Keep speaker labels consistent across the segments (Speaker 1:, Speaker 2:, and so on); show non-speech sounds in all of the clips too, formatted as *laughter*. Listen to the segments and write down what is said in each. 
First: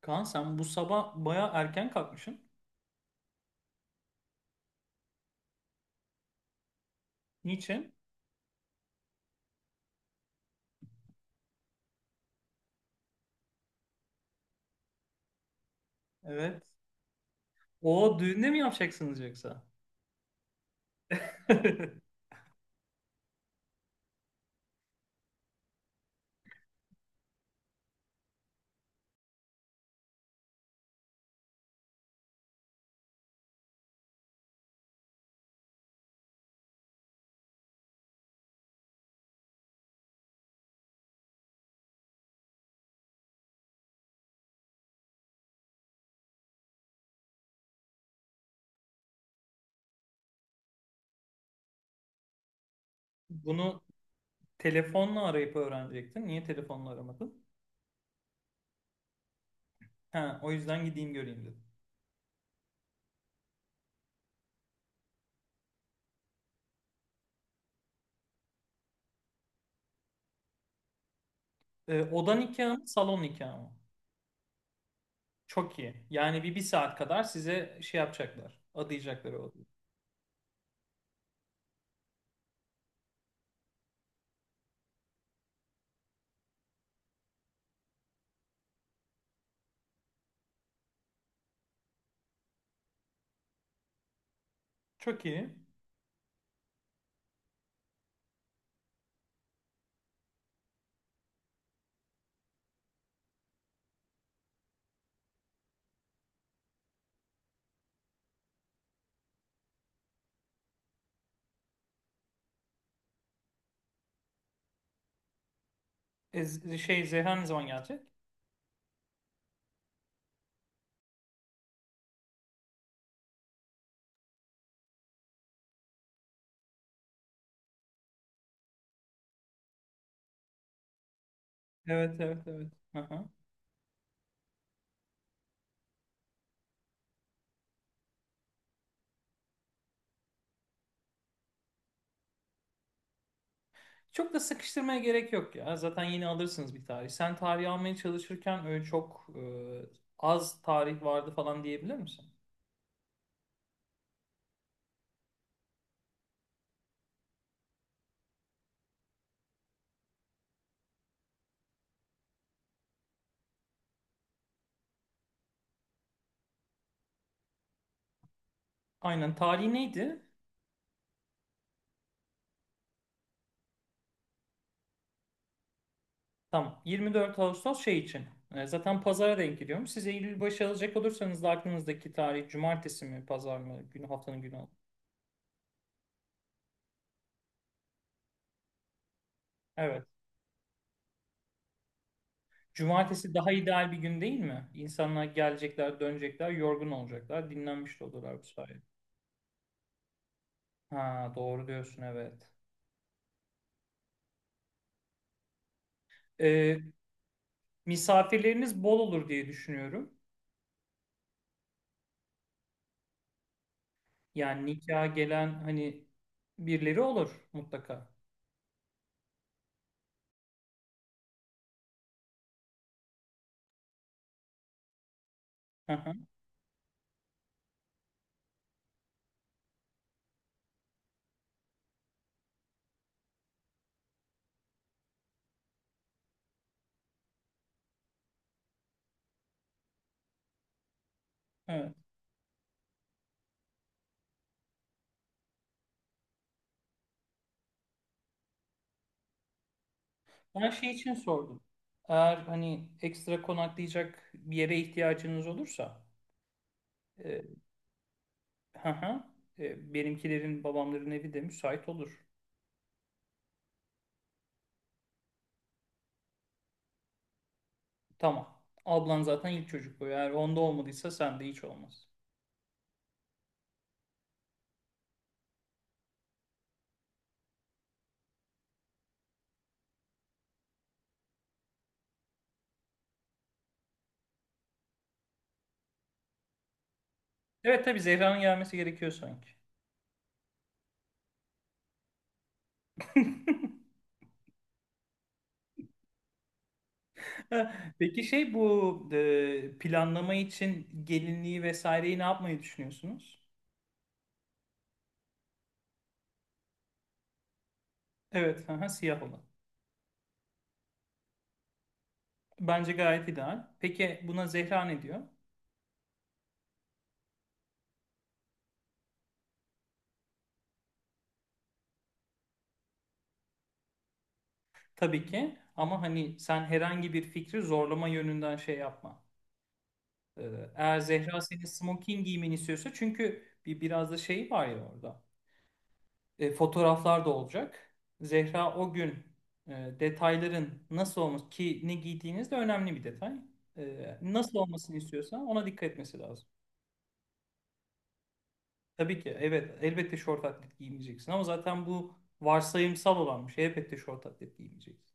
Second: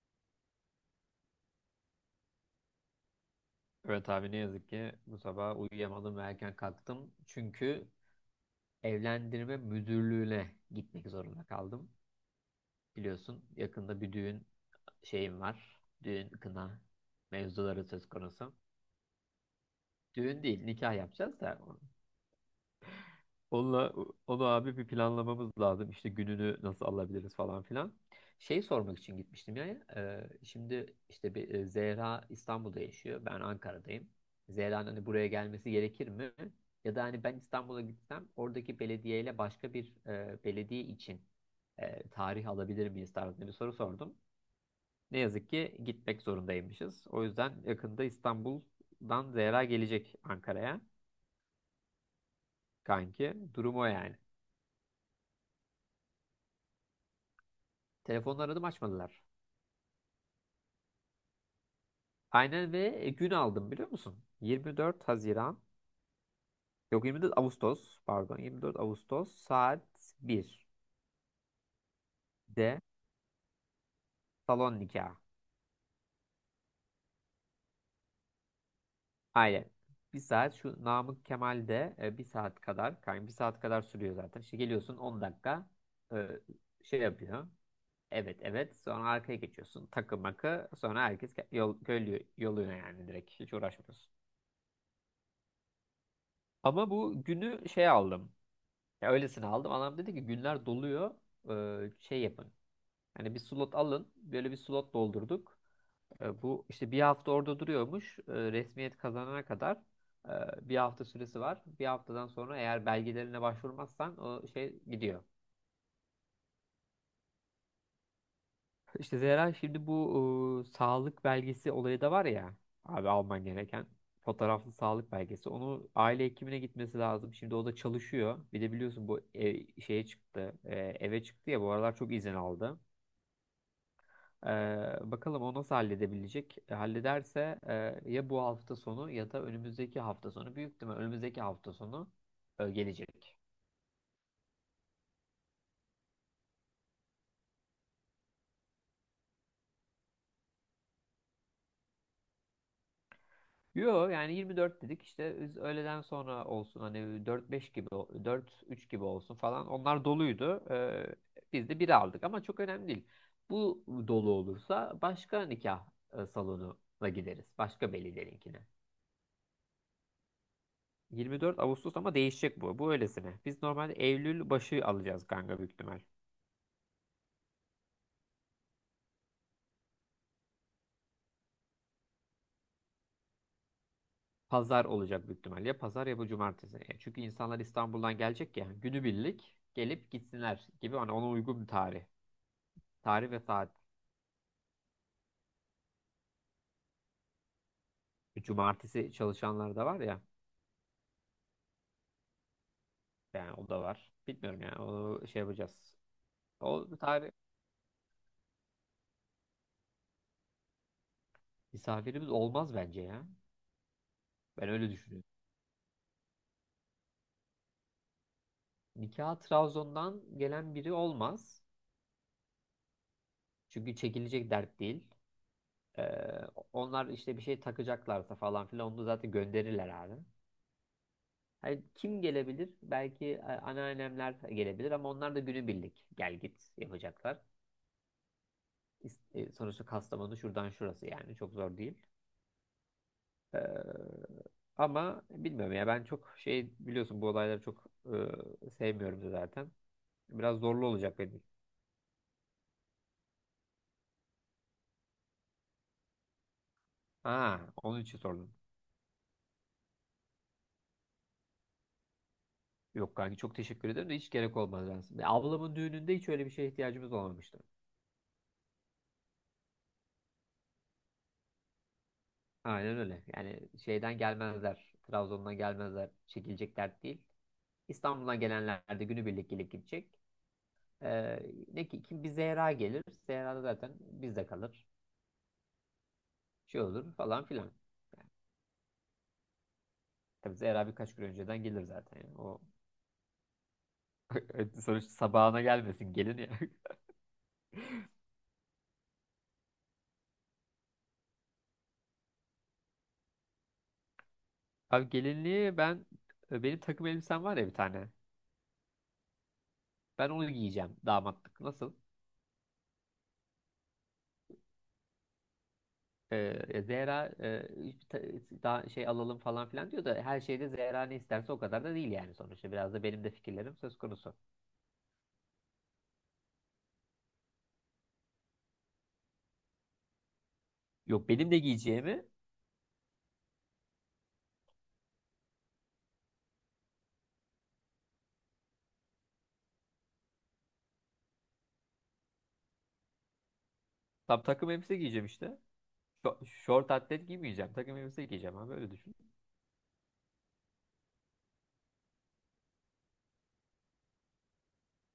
Speaker 1: Kaan sen bu sabah baya erken kalkmışsın.
Speaker 2: Evet abi ne yazık ki bu sabah uyuyamadım ve erken kalktım. Çünkü
Speaker 1: Niçin?
Speaker 2: evlendirme müdürlüğüne gitmek zorunda kaldım. Biliyorsun yakında bir düğün şeyim var. Düğün
Speaker 1: Evet.
Speaker 2: kına mevzuları söz
Speaker 1: O düğünde
Speaker 2: konusu.
Speaker 1: mi yapacaksınız yoksa?
Speaker 2: Düğün değil nikah yapacağız da
Speaker 1: *laughs*
Speaker 2: Onunla, onu abi bir planlamamız lazım. İşte gününü nasıl alabiliriz falan filan. Şey sormak için gitmiştim ya. Şimdi işte bir Zehra İstanbul'da yaşıyor. Ben Ankara'dayım. Zehra'nın hani buraya gelmesi gerekir mi? Ya da hani ben İstanbul'a gitsem oradaki belediyeyle başka bir belediye için tarih alabilir miyiz tarzında bir soru sordum. Ne yazık ki gitmek zorundaymışız. O yüzden yakında İstanbul'dan Zehra gelecek Ankara'ya kanki. Durum
Speaker 1: Bunu
Speaker 2: o yani.
Speaker 1: telefonla arayıp öğrenecektin. Niye telefonla aramadın?
Speaker 2: Telefonla aradım açmadılar.
Speaker 1: Ha, o yüzden gideyim göreyim dedim.
Speaker 2: Aynen ve gün aldım biliyor musun? 24 Haziran, yok 24 Ağustos, pardon 24 Ağustos saat 1'de
Speaker 1: Oda nikahı mı, salon nikahı mı?
Speaker 2: salon nikahı.
Speaker 1: Çok iyi. Yani bir saat kadar size şey yapacaklar. Adayacaklar o
Speaker 2: Aynen.
Speaker 1: odayı.
Speaker 2: Bir saat şu Namık Kemal'de bir saat kadar, yani bir saat kadar sürüyor zaten. İşte geliyorsun 10 dakika e, şey yapıyor. Evet, evet, sonra arkaya geçiyorsun. Takı makı sonra herkes yol, köylü yoluna yani direkt hiç uğraşmıyorsun.
Speaker 1: Çok iyi.
Speaker 2: Ama bu günü şey aldım. Ya öylesine aldım. Adam dedi ki günler doluyor. Şey yapın. Hani bir slot alın. Böyle bir slot doldurduk. Bu işte bir hafta orada duruyormuş. Resmiyet kazanana kadar bir hafta süresi var. Bir haftadan sonra eğer belgelerine başvurmazsan o şey gidiyor.
Speaker 1: Zehra ne zaman gelecek?
Speaker 2: İşte Zehra şimdi bu sağlık belgesi olayı da var ya abi alman gereken fotoğraflı sağlık belgesi. Onu aile hekimine gitmesi lazım. Şimdi o da çalışıyor. Bir de biliyorsun bu eve çıktı ya bu aralar çok
Speaker 1: Evet,
Speaker 2: izin
Speaker 1: evet, evet.
Speaker 2: aldı.
Speaker 1: Aha.
Speaker 2: Bakalım o nasıl halledebilecek? Hallederse ya bu hafta sonu ya da önümüzdeki hafta sonu. Büyük ihtimal önümüzdeki hafta sonu gelecek.
Speaker 1: Çok da sıkıştırmaya gerek yok ya. Zaten yeni alırsınız bir tarih. Sen tarih almaya çalışırken öyle çok az tarih vardı falan diyebilir misin?
Speaker 2: Yo, yani 24 dedik işte biz öğleden sonra olsun hani 4-5 gibi 4-3 gibi olsun falan. Onlar doluydu. Biz de bir aldık ama çok önemli değil. Bu dolu olursa başka nikah salonuna gideriz. Başka velilerinkine.
Speaker 1: Aynen. Tarih neydi?
Speaker 2: 24 Ağustos ama değişecek bu. Bu öylesine. Biz normalde Eylül başı alacağız kanka büyük ihtimal.
Speaker 1: Tamam. 24 Ağustos şey için. E, zaten pazara denk giriyorum. Siz Eylül başı alacak olursanız da aklınızdaki tarih cumartesi mi, pazar mı? Günü, haftanın günü alın.
Speaker 2: Pazar olacak büyük ihtimalle. Ya Pazar ya bu cumartesi. Çünkü insanlar İstanbul'dan gelecek ya. Günübirlik
Speaker 1: Evet.
Speaker 2: gelip gitsinler gibi. Hani ona uygun bir tarih. Tarih
Speaker 1: Cumartesi
Speaker 2: ve
Speaker 1: daha
Speaker 2: saat.
Speaker 1: ideal bir gün değil mi? İnsanlar gelecekler, dönecekler, yorgun olacaklar, dinlenmiş de olurlar bu sayede.
Speaker 2: Cumartesi çalışanlar da var ya.
Speaker 1: Ha, doğru diyorsun, evet.
Speaker 2: Yani o da var. Bilmiyorum yani. Onu şey yapacağız.
Speaker 1: E,
Speaker 2: O tarih
Speaker 1: Misafirleriniz bol olur diye düşünüyorum.
Speaker 2: Misafirimiz olmaz bence ya.
Speaker 1: Yani
Speaker 2: Ben öyle
Speaker 1: nikaha
Speaker 2: düşünüyorum.
Speaker 1: gelen hani birileri olur mutlaka.
Speaker 2: Nikah Trabzon'dan gelen biri olmaz. Çünkü çekilecek dert değil.
Speaker 1: Hı hı,
Speaker 2: Ee, Onlar işte bir şey takacaklarsa falan filan onu zaten gönderirler abi. Hani kim gelebilir? Belki anneannemler gelebilir ama onlar da günübirlik gel git yapacaklar. Sonuçta Kastamonu şuradan şurası yani çok zor
Speaker 1: evet.
Speaker 2: değil. Ee, Ama bilmiyorum ya ben çok şey biliyorsun bu olayları çok sevmiyorum da zaten. Biraz
Speaker 1: Ben
Speaker 2: zorlu
Speaker 1: şey için
Speaker 2: olacak benim.
Speaker 1: sordum. Eğer hani ekstra konaklayacak bir yere ihtiyacınız olursa e,
Speaker 2: Ha, onun için sordum.
Speaker 1: hı hı, benimkilerin, babamların evi de müsait olur.
Speaker 2: Yok kanki çok teşekkür ederim de hiç gerek olmaz aslında. Ablamın düğününde hiç öyle bir şeye ihtiyacımız olmamıştı.
Speaker 1: Tamam. Ablan zaten ilk çocuk bu. Eğer onda olmadıysa sende hiç olmaz.
Speaker 2: Aynen öyle. Yani şeyden gelmezler. Trabzon'dan gelmezler. Çekilecek dert değil. İstanbul'dan gelenler de günübirlik gelip gidecek. Ee, Ne ki kim bir Zehra gelir. Zehra da zaten bizde kalır. Şey olur falan filan.
Speaker 1: Evet, tabii
Speaker 2: Yani,
Speaker 1: Zehra'nın gelmesi gerekiyor sanki.
Speaker 2: tabii Zehra birkaç gün önceden gelir zaten, yani. O
Speaker 1: *laughs*
Speaker 2: *laughs* sonuçta sabahına gelmesin gelin ya.
Speaker 1: *laughs* Ha, peki şey bu planlama için gelinliği vesaireyi ne yapmayı düşünüyorsunuz?
Speaker 2: *laughs* Abi gelinliği ben benim takım elbisem var ya bir tane.
Speaker 1: Evet, aha, siyah olan.
Speaker 2: Ben onu giyeceğim damatlık. Nasıl?
Speaker 1: Bence gayet ideal. Peki buna Zehra ne diyor?
Speaker 2: Zehra hiç daha şey alalım falan filan diyor da her şeyde Zehra ne isterse o kadar da değil yani sonuçta. Biraz da benim de fikirlerim söz konusu.
Speaker 1: Tabii ki, ama hani sen herhangi bir fikri zorlama yönünden şey yapma. Ee, Eğer
Speaker 2: Yok
Speaker 1: Zehra
Speaker 2: benim de
Speaker 1: senin smoking
Speaker 2: giyeceğimi.
Speaker 1: giymeni istiyorsa, çünkü bir biraz da şey var ya orada. Fotoğraflar da olacak. Zehra o gün e, detayların nasıl olması ki ne giydiğiniz de önemli bir detay. E,
Speaker 2: Tam
Speaker 1: nasıl
Speaker 2: takım
Speaker 1: olmasını
Speaker 2: elbise giyeceğim
Speaker 1: istiyorsa
Speaker 2: işte.
Speaker 1: ona dikkat etmesi lazım.
Speaker 2: Şort atlet giymeyeceğim. Takım elbise giyeceğim abi öyle düşün.
Speaker 1: Tabii ki, evet, elbette şort atlet giymeyeceksin, ama zaten bu varsayımsal olan bir şey. Elbette şort atlet giymeyeceksin.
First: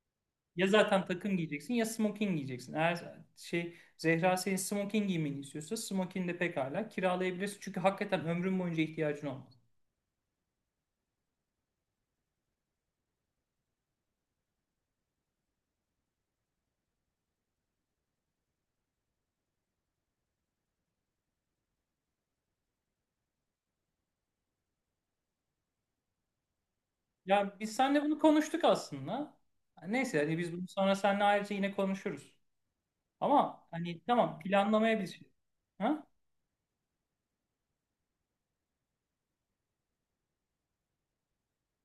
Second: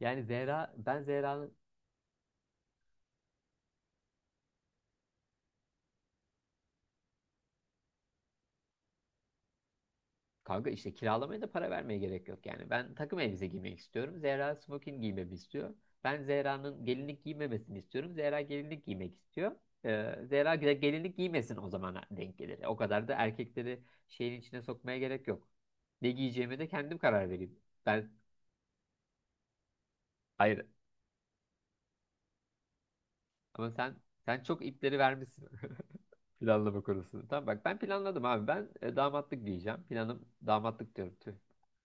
Speaker 2: Yani
Speaker 1: Ya
Speaker 2: Zehra ben
Speaker 1: zaten takım
Speaker 2: Zehra'nın.
Speaker 1: giyeceksin ya smoking giyeceksin. Eğer şey Zehra senin smoking giymeni istiyorsa, smoking de pekala kiralayabilirsin. Çünkü hakikaten ömrün boyunca ihtiyacın olmaz.
Speaker 2: Kanka işte kiralamaya da para vermeye gerek yok yani. Ben takım elbise giymek istiyorum. Zehra smoking giymemi istiyor. Ben Zehra'nın gelinlik giymemesini istiyorum. Zehra gelinlik giymek istiyor. Zehra gelinlik giymesin o zaman denk gelir. O kadar da erkekleri şeyin içine sokmaya gerek yok. Ne giyeceğime de kendim karar vereyim.
Speaker 1: Ya biz seninle
Speaker 2: Ben,
Speaker 1: bunu konuştuk aslında. Neyse, hani biz
Speaker 2: hayır,
Speaker 1: bunu sonra seninle ayrıca yine konuşuruz. Ama
Speaker 2: ama sen
Speaker 1: hani tamam,
Speaker 2: sen çok ipleri
Speaker 1: planlamaya bir şey.
Speaker 2: vermişsin.
Speaker 1: Ha?
Speaker 2: *laughs* Planlama konusunda. Tamam bak ben planladım abi. Ben damatlık giyeceğim. Planım damatlık diyorum. Tüh.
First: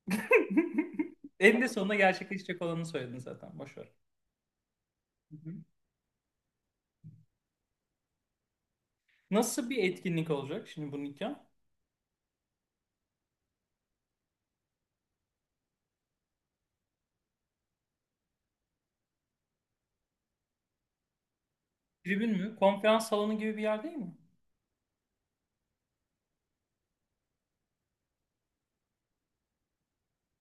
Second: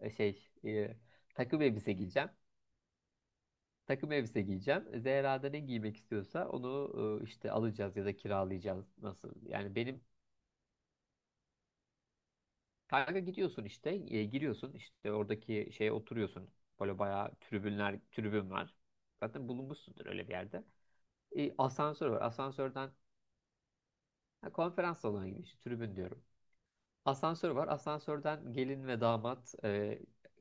Speaker 2: E, şey e,
Speaker 1: *laughs*
Speaker 2: Takım
Speaker 1: Eninde
Speaker 2: elbise
Speaker 1: sonunda
Speaker 2: giyeceğim.
Speaker 1: gerçekleşecek olanı söyledin zaten. Boş ver.
Speaker 2: Takım elbise giyeceğim.
Speaker 1: Hı
Speaker 2: Zehra da
Speaker 1: hı.
Speaker 2: ne giymek istiyorsa onu işte alacağız ya da kiralayacağız. Nasıl?
Speaker 1: Nasıl
Speaker 2: Yani
Speaker 1: bir
Speaker 2: benim.
Speaker 1: etkinlik olacak şimdi bu nikah?
Speaker 2: Kanka gidiyorsun işte giriyorsun işte oradaki şeye oturuyorsun. Böyle bayağı tribünler tribün var. Zaten bulunmuşsundur öyle bir yerde. Asansör var.
Speaker 1: Tribün mü?
Speaker 2: Asansörden.
Speaker 1: Konferans salonu gibi bir yer değil mi?
Speaker 2: Ha, konferans salonuna gidiyorsun. Tribün diyorum. Asansör var. Asansörden gelin ve damat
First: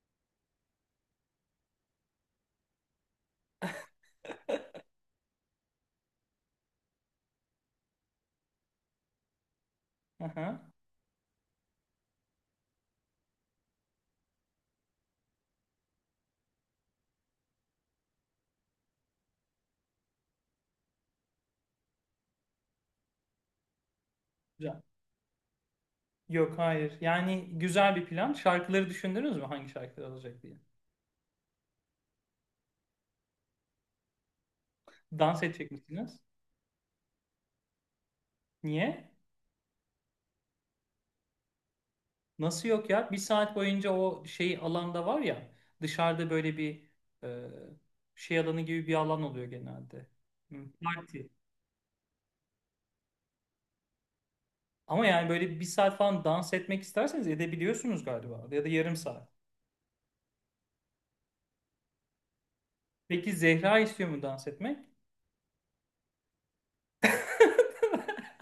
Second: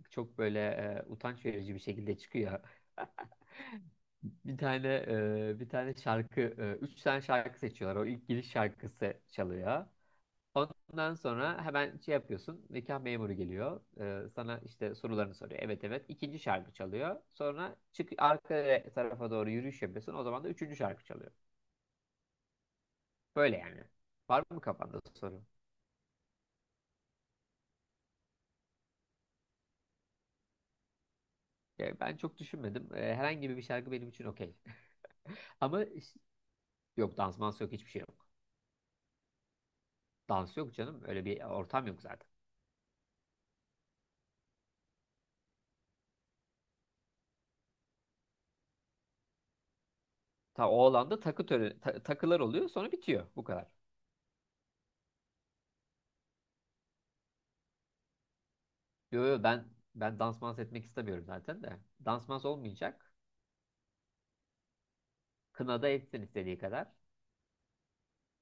Speaker 2: çok böyle utanç verici bir şekilde çıkıyor. Bir tane e, bir tane şarkı, e, Üç tane şarkı seçiyorlar. O ilk giriş şarkısı çalıyor.
Speaker 1: Hı.
Speaker 2: Ondan sonra hemen şey yapıyorsun. Nikah memuru geliyor. Sana işte sorularını soruyor. Evet, evet. İkinci şarkı çalıyor. Sonra çık arka tarafa doğru yürüyüş yapıyorsun. O zaman da üçüncü şarkı çalıyor. Böyle yani. Var mı
Speaker 1: Güzel.
Speaker 2: kafanda soru?
Speaker 1: Yok, hayır. Yani güzel bir plan. Şarkıları düşündünüz mü? Hangi şarkılar olacak diye.
Speaker 2: Ben çok düşünmedim. Herhangi bir şarkı benim için okey.
Speaker 1: Dans edecek
Speaker 2: Ama
Speaker 1: misiniz?
Speaker 2: Yok dans mans yok, hiçbir şey yok.
Speaker 1: Niye?
Speaker 2: Dans yok canım. Öyle bir ortam yok zaten.
Speaker 1: Nasıl yok ya? Bir saat boyunca o şey alanda var ya, dışarıda böyle bir e, şey alanı gibi bir alan oluyor genelde. Hı,
Speaker 2: Ta o alanda
Speaker 1: parti.
Speaker 2: takı töreni, takılar oluyor sonra bitiyor. Bu kadar.
Speaker 1: Ama yani böyle bir saat falan dans etmek isterseniz edebiliyorsunuz galiba. Ya da yarım
Speaker 2: Yo,
Speaker 1: saat.
Speaker 2: yo, ben dans mans etmek istemiyorum zaten de. Dans mans olmayacak.
Speaker 1: Peki Zehra istiyor mu dans etmek?
Speaker 2: Kınada etsin istediği kadar.
Speaker 1: *laughs*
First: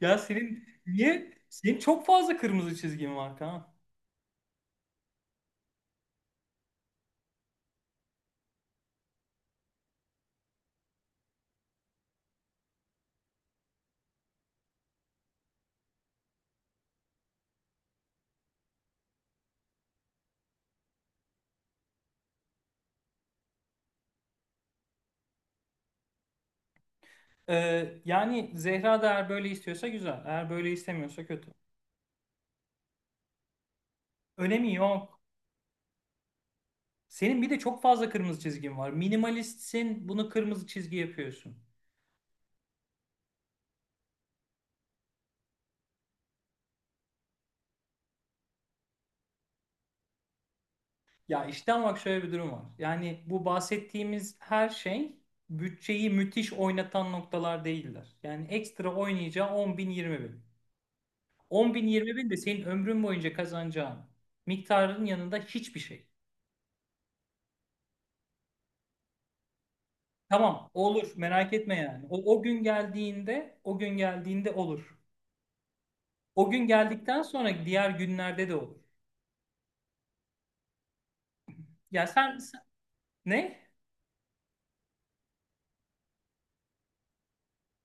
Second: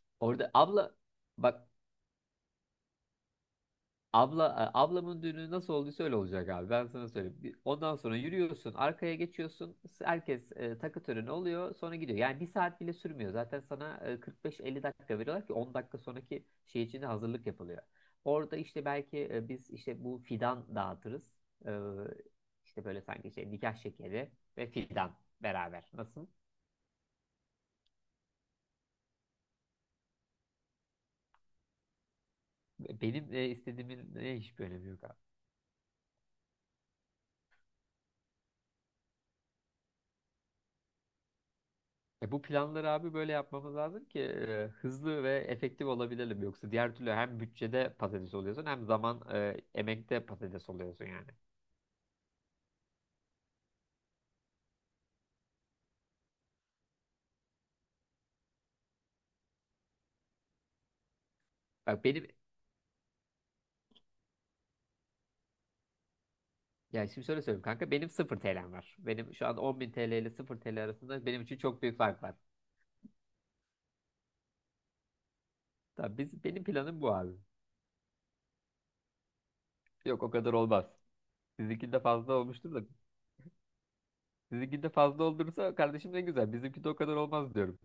Speaker 1: Ya
Speaker 2: Orada
Speaker 1: senin
Speaker 2: abla
Speaker 1: niye?
Speaker 2: bak.
Speaker 1: Senin çok fazla kırmızı çizgin var, Kaan.
Speaker 2: Abla, ablamın düğünü nasıl olduysa öyle olacak abi. Ben sana söyleyeyim. Ondan sonra yürüyorsun, arkaya geçiyorsun. Herkes takı töreni oluyor, sonra gidiyor. Yani bir saat bile sürmüyor. Zaten sana 45-50 dakika veriyorlar ki 10 dakika sonraki şey için de hazırlık yapılıyor. Orada işte belki biz işte bu fidan dağıtırız. E, işte böyle sanki şey nikah şekeri ve fidan beraber. Nasıl?
Speaker 1: Yani Zehra da eğer böyle istiyorsa güzel. Eğer böyle istemiyorsa kötü.
Speaker 2: Benim istediğimin hiçbir
Speaker 1: Önemi
Speaker 2: önemi yok.
Speaker 1: yok. Senin bir de çok fazla kırmızı çizgin var. Minimalistsin, bunu kırmızı çizgi yapıyorsun.
Speaker 2: Bu planları abi böyle yapmamız lazım ki hızlı ve efektif olabilelim. Yoksa diğer türlü hem bütçede patates oluyorsun hem zaman emekte patates oluyorsun yani.
Speaker 1: Ya işte ama bak, şöyle bir durum var. Yani bu bahsettiğimiz her şey bütçeyi müthiş oynatan noktalar değiller. Yani ekstra oynayacağı 10 bin 20 bin. 10 bin
Speaker 2: Bak
Speaker 1: 20
Speaker 2: benim.
Speaker 1: bin de senin ömrün boyunca kazanacağın miktarın yanında hiçbir şey.
Speaker 2: Yani şimdi şöyle söyleyeyim kanka benim 0 TL'm var. Benim şu an 10.000 TL ile 0
Speaker 1: Tamam
Speaker 2: TL
Speaker 1: olur,
Speaker 2: arasında benim
Speaker 1: merak
Speaker 2: için
Speaker 1: etme
Speaker 2: çok büyük
Speaker 1: yani.
Speaker 2: fark
Speaker 1: O,
Speaker 2: var.
Speaker 1: o gün geldiğinde olur.
Speaker 2: Tabii biz,
Speaker 1: O
Speaker 2: benim
Speaker 1: gün
Speaker 2: planım bu
Speaker 1: geldikten
Speaker 2: abi.
Speaker 1: sonra diğer günlerde de olur.
Speaker 2: Yok o kadar olmaz. Sizinkinde
Speaker 1: Ya
Speaker 2: fazla
Speaker 1: sen sen-
Speaker 2: olmuştur da.
Speaker 1: Ne?
Speaker 2: Sizinkinde fazla olursa kardeşim ne güzel. Bizimkinde o kadar olmaz diyorum.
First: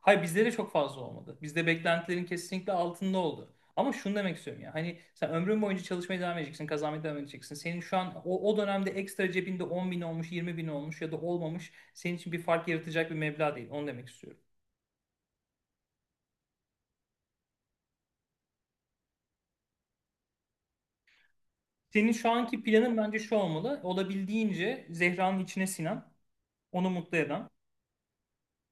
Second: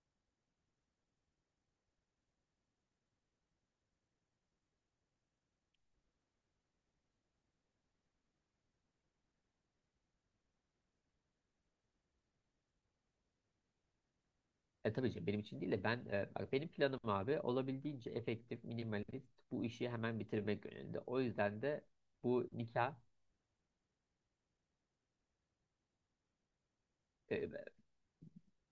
Speaker 1: Hayır, bizde de çok fazla olmadı. Bizde beklentilerin kesinlikle altında oldu. Ama şunu demek istiyorum ya. Hani sen ömrün boyunca çalışmaya devam edeceksin, kazanmaya devam edeceksin. Senin şu an o dönemde ekstra cebinde 10 bin olmuş, 20 bin olmuş ya da olmamış senin için bir fark yaratacak bir meblağ değil. Onu demek istiyorum.
Speaker 2: Tabii ki benim için değil de ben bak benim planım abi olabildiğince efektif, minimalist bu işi hemen bitirmek yönünde. O yüzden de
Speaker 1: Senin şu
Speaker 2: bu
Speaker 1: anki
Speaker 2: nikah
Speaker 1: planın bence şu olmalı. Olabildiğince Zehra'nın içine sinen, onu mutlu
Speaker 2: e,
Speaker 1: eden.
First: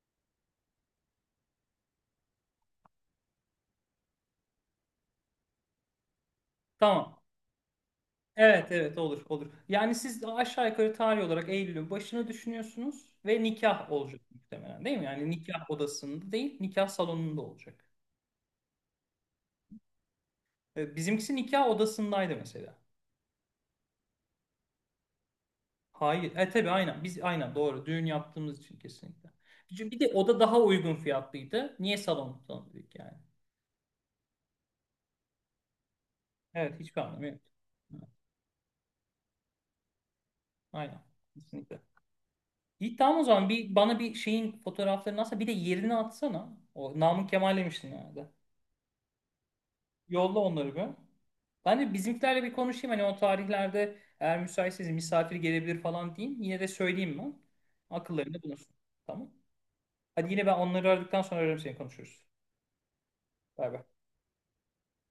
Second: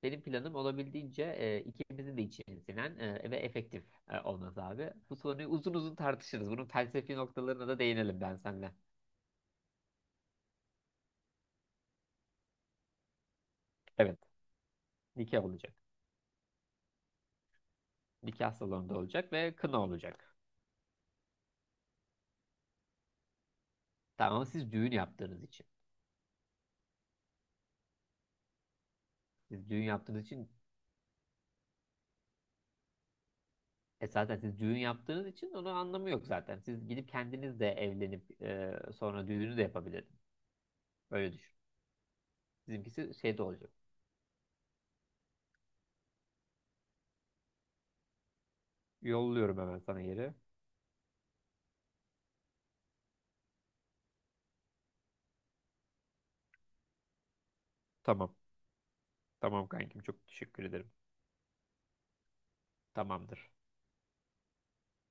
Speaker 2: benim planım olabildiğince ikimizin de içine sinen ve efektif olması abi. Bu soruyu uzun uzun tartışırız. Bunun felsefi
Speaker 1: Tamam.
Speaker 2: noktalarına da değinelim ben
Speaker 1: Evet
Speaker 2: seninle.
Speaker 1: evet, olur olur. Yani siz aşağı yukarı tarih olarak Eylül'ün başını düşünüyorsunuz ve nikah
Speaker 2: Evet,
Speaker 1: olacak muhtemelen, değil mi? Yani
Speaker 2: nikah
Speaker 1: nikah
Speaker 2: olacak.
Speaker 1: odasında değil, nikah salonunda olacak.
Speaker 2: Nikah salonunda olacak ve kına olacak.
Speaker 1: E, bizimkisi nikah odasındaydı mesela.
Speaker 2: Tamam ama siz düğün yaptığınız için.
Speaker 1: Hayır. E tabii, aynen. Biz aynen doğru. Düğün yaptığımız için kesinlikle.
Speaker 2: Siz düğün
Speaker 1: Bir de
Speaker 2: yaptığınız
Speaker 1: oda
Speaker 2: için.
Speaker 1: daha uygun fiyatlıydı. Niye salon tutalım dedik yani.
Speaker 2: Zaten siz düğün yaptığınız için onun anlamı yok zaten.
Speaker 1: Evet,
Speaker 2: Siz
Speaker 1: hiçbir
Speaker 2: gidip
Speaker 1: anlamı yok.
Speaker 2: kendiniz de
Speaker 1: Evet,
Speaker 2: evlenip sonra düğünü de yapabilirdiniz.
Speaker 1: aynen.
Speaker 2: Öyle düşün.
Speaker 1: Kesinlikle. İyi,
Speaker 2: Bizimkisi
Speaker 1: tamam, o
Speaker 2: şeyde
Speaker 1: zaman
Speaker 2: olacak.
Speaker 1: bir bana bir şeyin fotoğraflarını atsana. Bir de yerini atsana. O Namık Kemal demiştin yani.
Speaker 2: Yolluyorum hemen sana yeri.
Speaker 1: Yolla onları bir. Ben de bizimkilerle bir konuşayım. Hani o tarihlerde eğer müsaitseniz misafir gelebilir falan diyeyim. Yine de söyleyeyim ben.
Speaker 2: Tamam.
Speaker 1: Akıllarında bulunsun. Tamam.
Speaker 2: Tamam kankim çok
Speaker 1: Hadi, yine ben
Speaker 2: teşekkür
Speaker 1: onları
Speaker 2: ederim.
Speaker 1: aradıktan sonra ararım, seni konuşuruz.
Speaker 2: Tamamdır.
Speaker 1: Bay bay.